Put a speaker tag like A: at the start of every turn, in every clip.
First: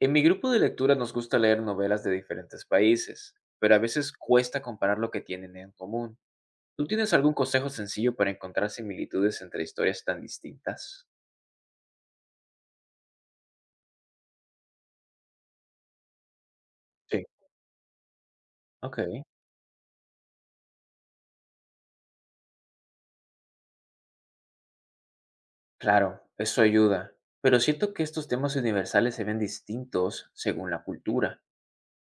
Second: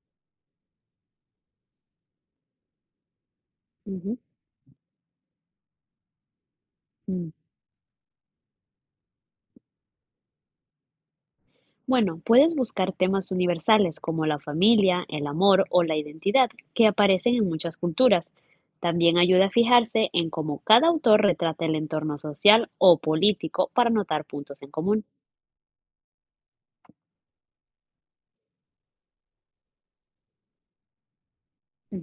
A: En mi grupo de lectura nos gusta leer novelas de diferentes países, pero a veces
B: Ujú,
A: cuesta comparar lo que tienen en común. ¿Tú tienes
B: mm.
A: algún consejo sencillo para encontrar similitudes entre historias tan distintas?
B: Bueno, puedes buscar temas universales como la familia, el amor o la identidad, que
A: Sí,
B: aparecen en muchas culturas.
A: ok,
B: También ayuda a fijarse en cómo cada autor retrata el entorno social o político para notar puntos en común.
A: claro, eso ayuda. Pero siento que estos temas universales se ven distintos según la cultura.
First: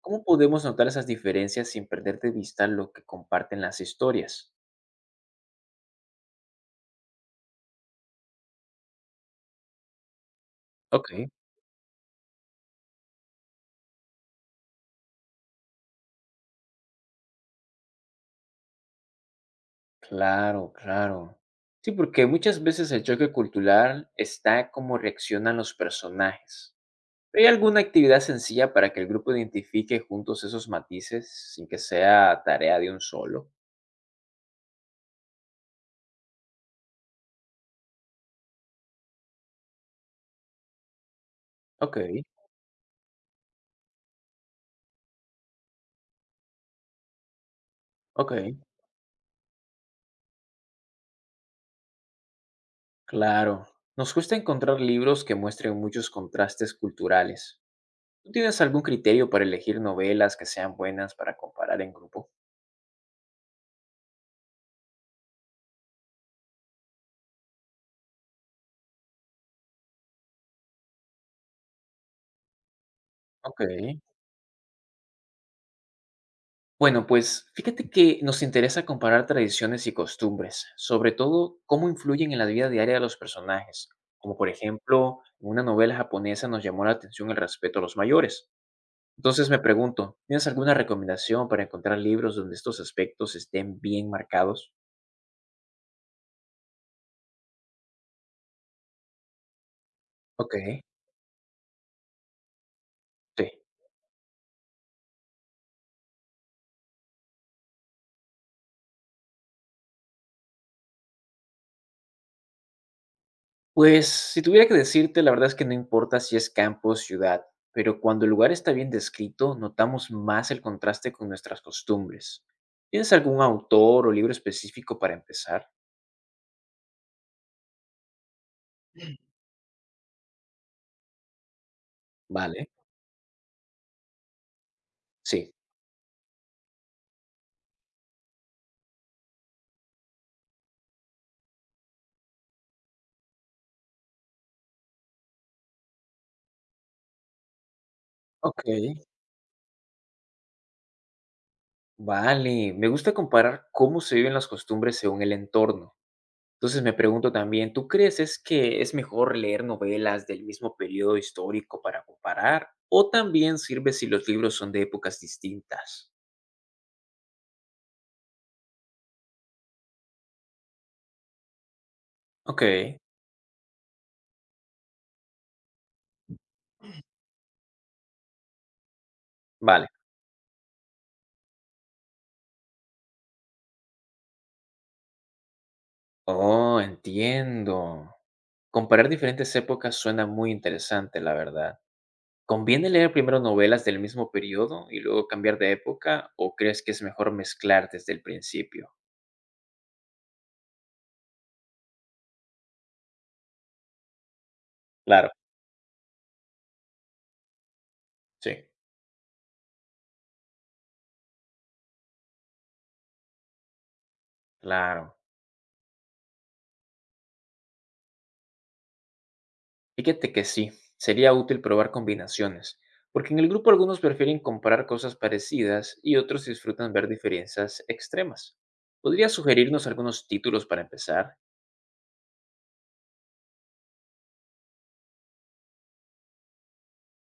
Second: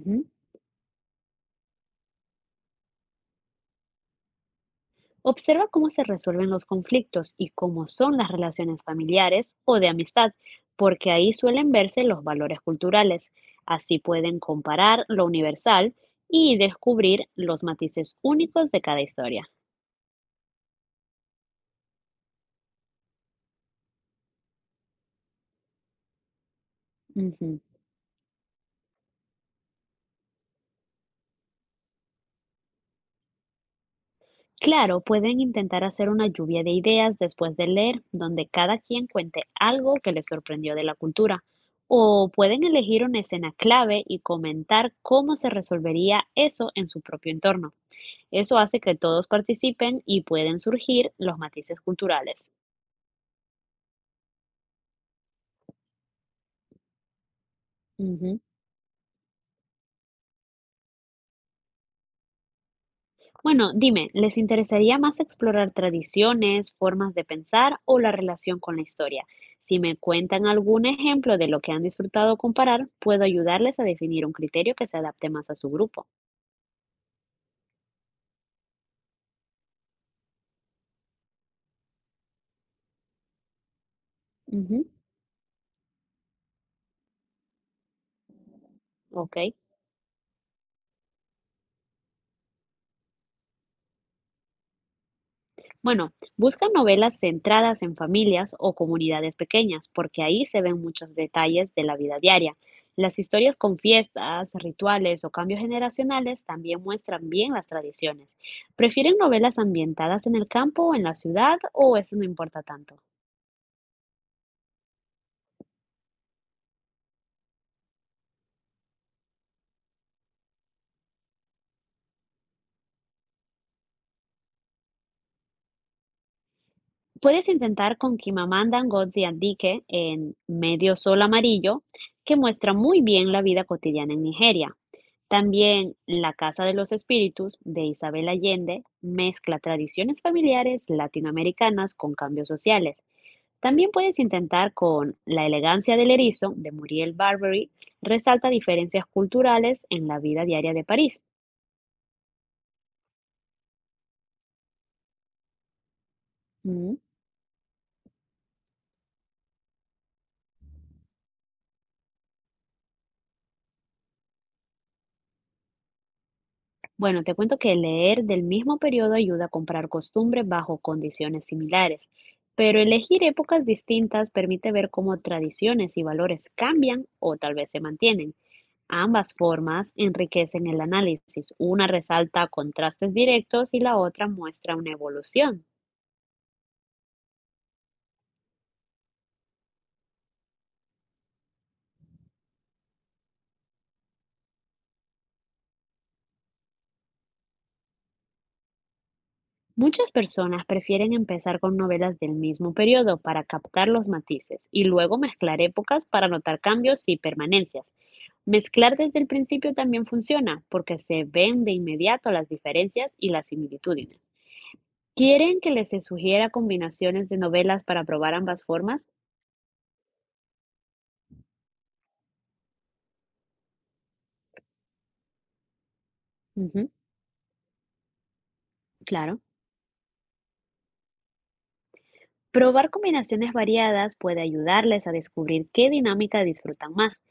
A: ¿Cómo podemos notar esas diferencias sin perder de vista lo que comparten las historias?
B: Observa cómo se resuelven los conflictos y cómo son las relaciones familiares o de amistad,
A: Ok.
B: porque ahí suelen verse los valores culturales. Así pueden comparar lo universal y descubrir los matices únicos de cada historia.
A: Claro, claro. Sí, porque muchas veces el choque cultural está como reaccionan los personajes. ¿Hay
B: Ujú.
A: alguna actividad sencilla para que el grupo identifique juntos esos matices sin que sea tarea de un solo?
B: Claro, pueden intentar hacer una lluvia de ideas después de leer, donde cada quien cuente algo que les sorprendió de la cultura.
A: Ok,
B: O pueden elegir una escena clave y comentar cómo se resolvería eso en su propio entorno.
A: ok,
B: Eso hace que todos participen y pueden surgir los matices culturales.
A: claro. Nos cuesta encontrar libros que muestren muchos contrastes culturales. ¿Tú
B: Ujú.
A: tienes algún criterio para elegir novelas que sean buenas para comparar en grupo?
B: Bueno, dime, ¿les interesaría más explorar tradiciones, formas de pensar o la relación con la historia? Si me cuentan algún ejemplo de lo que han disfrutado comparar, puedo
A: Ok.
B: ayudarles a definir un criterio que se adapte más a su grupo.
A: Bueno, pues fíjate que nos interesa comparar tradiciones y costumbres, sobre todo cómo influyen en la vida diaria de los personajes. Como por
B: Ujú,
A: ejemplo, en una novela japonesa nos llamó la atención el respeto a los mayores.
B: ok.
A: Entonces me pregunto, ¿tienes alguna recomendación para encontrar libros donde estos aspectos estén bien marcados?
B: Bueno, busca novelas centradas en familias o comunidades pequeñas, porque ahí
A: Ok,
B: se ven muchos detalles de la vida diaria. Las
A: sí.
B: historias con fiestas, rituales o cambios generacionales también muestran bien las tradiciones. ¿Prefieren novelas ambientadas en el campo o en la ciudad o eso no importa tanto?
A: Pues, si tuviera que decirte, la verdad es que no importa si es campo o ciudad, pero cuando el lugar está bien descrito, notamos más el contraste con nuestras costumbres. ¿Tienes algún autor o libro específico para empezar?
B: Puedes intentar con Chimamanda Ngozi Adichie en Medio Sol Amarillo, que
A: Vale,
B: muestra muy bien la vida cotidiana en Nigeria.
A: sí.
B: También La Casa de los Espíritus de Isabel Allende mezcla tradiciones familiares latinoamericanas con cambios sociales. También puedes intentar con La elegancia del erizo de Muriel Barbery, resalta
A: Ok,
B: diferencias culturales en la vida diaria de París.
A: vale. Me gusta comparar cómo se viven las costumbres según el entorno. Entonces me
B: Mm.
A: pregunto también, ¿tú crees es que es mejor leer novelas del mismo periodo histórico para comparar? ¿O también sirve si los libros son de épocas distintas?
B: Bueno, te cuento que leer del mismo periodo ayuda a comprar costumbres bajo condiciones similares,
A: Ok,
B: pero elegir épocas distintas permite ver cómo tradiciones y valores cambian o tal vez se mantienen. Ambas
A: vale.
B: formas enriquecen el análisis. Una resalta contrastes directos y la otra muestra una evolución.
A: Oh, entiendo. Comparar diferentes épocas suena muy interesante, la verdad. ¿Conviene leer primero novelas del mismo periodo y luego cambiar de época o crees que es mejor mezclar desde el principio?
B: Muchas personas prefieren empezar con novelas del mismo periodo para captar los matices y luego
A: Claro,
B: mezclar épocas para notar cambios y permanencias.
A: sí.
B: Mezclar desde el principio también funciona porque se ven de inmediato las diferencias y las similitudes.
A: Claro.
B: ¿Quieren que les sugiera combinaciones de novelas para probar ambas formas?
A: Fíjate que sí, sería útil probar combinaciones, porque en el grupo algunos prefieren comparar cosas parecidas y otros
B: Ujú,
A: disfrutan ver diferencias extremas. ¿Podrías
B: claro.
A: sugerirnos algunos títulos para empezar?
B: Probar combinaciones variadas puede ayudarles a descubrir qué dinámica disfrutan más.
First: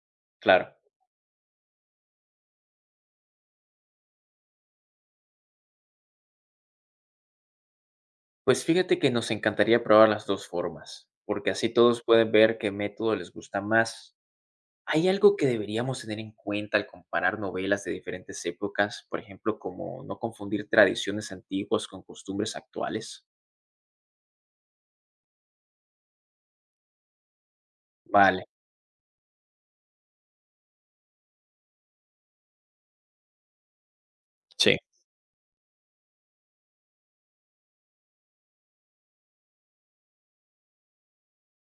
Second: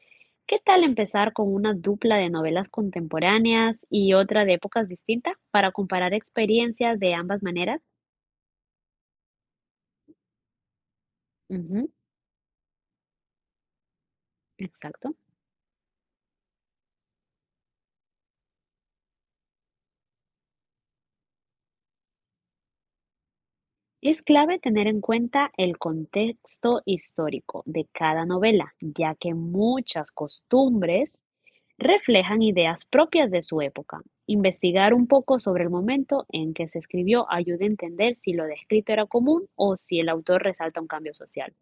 B: ¿Qué
A: Claro.
B: tal empezar con una dupla de novelas contemporáneas y otra de épocas distintas para comparar experiencias de ambas maneras?
A: Pues fíjate que nos encantaría probar las 2 formas, porque así
B: Ujú,
A: todos pueden ver qué método les gusta más. ¿Hay
B: exacto.
A: algo que deberíamos tener en cuenta al comparar novelas de diferentes épocas? Por ejemplo, como no confundir tradiciones antiguas con costumbres actuales.
B: Es clave tener en cuenta el contexto histórico de cada
A: Vale,
B: novela, ya que muchas costumbres reflejan ideas propias de su época.
A: sí.
B: Investigar un poco sobre el momento en que se escribió ayuda a entender si lo descrito era común o si el autor resalta un cambio social.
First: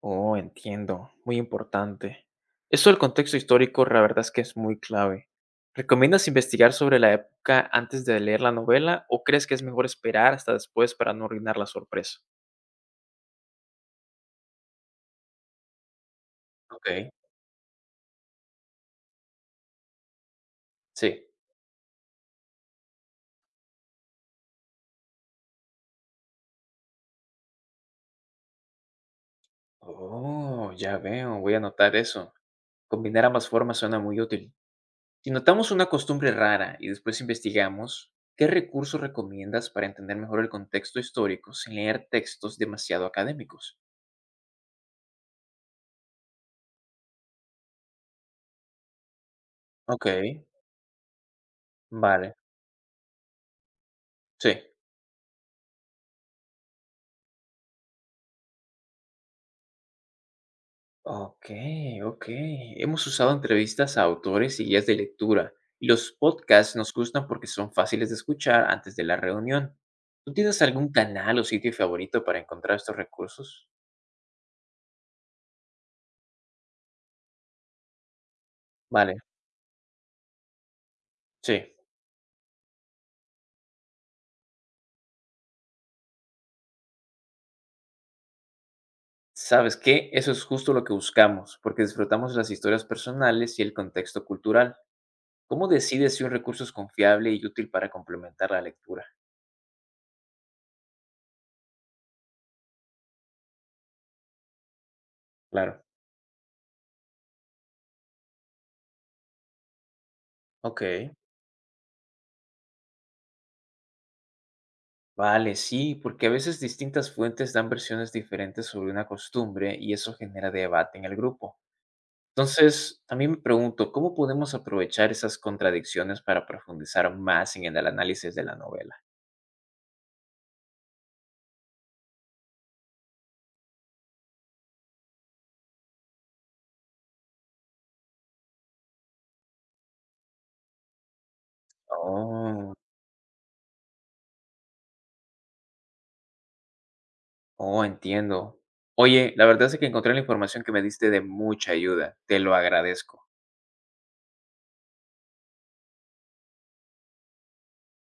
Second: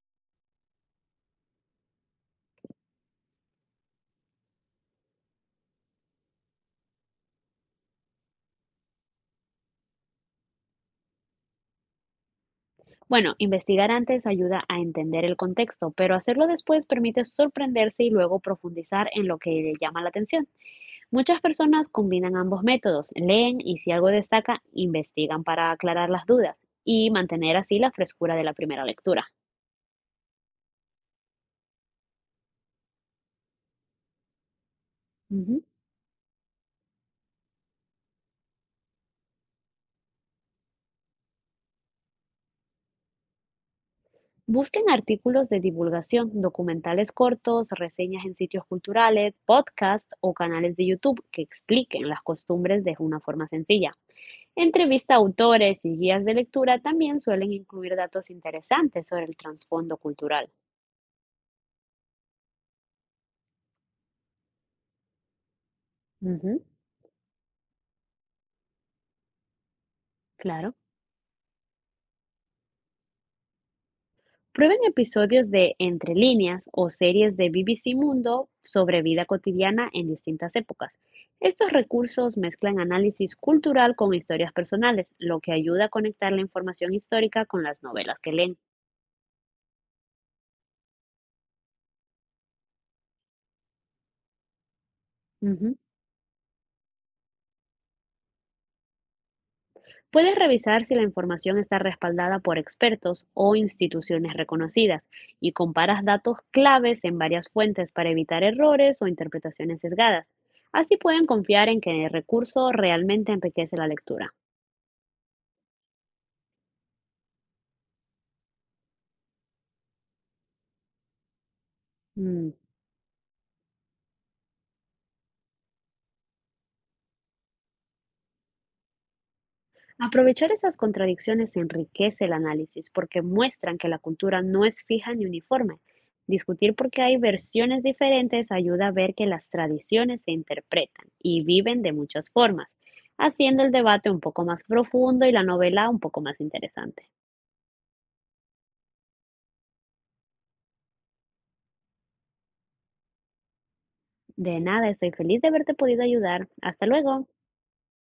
A: Oh, entiendo. Muy importante. Eso del contexto histórico, la verdad es que es muy clave. ¿Recomiendas investigar sobre la época antes de leer la novela o crees que es mejor esperar hasta después para no arruinar la sorpresa?
B: Bueno, investigar antes ayuda a entender el contexto, pero hacerlo después
A: Ok,
B: permite sorprenderse y luego profundizar en lo que le llama la atención.
A: sí.
B: Muchas personas combinan ambos métodos, leen y si algo destaca, investigan para aclarar las dudas y mantener así la frescura de la primera lectura.
A: Oh, ya veo, voy a anotar eso. Combinar ambas formas suena muy útil. Si
B: Ujú.
A: notamos una costumbre rara y después investigamos, ¿qué recursos recomiendas para entender mejor el contexto histórico sin leer textos demasiado académicos?
B: Busquen artículos de divulgación, documentales cortos, reseñas en sitios culturales,
A: Ok,
B: podcasts o canales de YouTube que expliquen las
A: vale,
B: costumbres de una forma sencilla.
A: sí.
B: Entrevista a autores y guías de lectura también suelen incluir datos interesantes sobre el trasfondo cultural.
A: Ok, ok. Hemos usado entrevistas a autores y guías de lectura, y los
B: Ujú,
A: podcasts nos gustan porque son fáciles de escuchar antes de la reunión. ¿Tú tienes
B: claro.
A: algún canal o sitio favorito para encontrar estos recursos?
B: Prueben episodios de Entre líneas o series de BBC Mundo sobre
A: Vale,
B: vida cotidiana en distintas épocas. Estos
A: sí.
B: recursos mezclan análisis cultural con historias personales, lo que ayuda a conectar la información histórica con las novelas que leen.
A: ¿Sabes qué? Eso es justo lo que buscamos, porque disfrutamos las historias personales y el contexto cultural. ¿Cómo
B: Ujú.
A: decides si un recurso es confiable y útil para complementar la lectura?
B: Puedes revisar si la información está respaldada por expertos o instituciones reconocidas y
A: Claro.
B: comparas datos claves en varias fuentes para evitar errores o interpretaciones sesgadas.
A: Ok,
B: Así pueden confiar en que el recurso realmente enriquece la lectura.
A: vale, sí, porque a veces distintas fuentes dan versiones diferentes sobre una costumbre y eso genera debate en el grupo.
B: Mm,
A: Entonces, también me pregunto, ¿cómo podemos aprovechar esas contradicciones para profundizar más en el análisis de la novela?
B: Aprovechar esas contradicciones enriquece el análisis porque muestran que la cultura no es fija ni uniforme. Discutir porque hay versiones diferentes ayuda a ver que las tradiciones se interpretan y viven de muchas formas,
A: Oh.
B: haciendo el debate un poco más profundo y la novela un poco más interesante.
A: Oh, entiendo. Oye, la verdad es que encontré la información que me diste de mucha ayuda. Te lo agradezco.
B: De nada, estoy feliz de haberte podido ayudar. Hasta luego.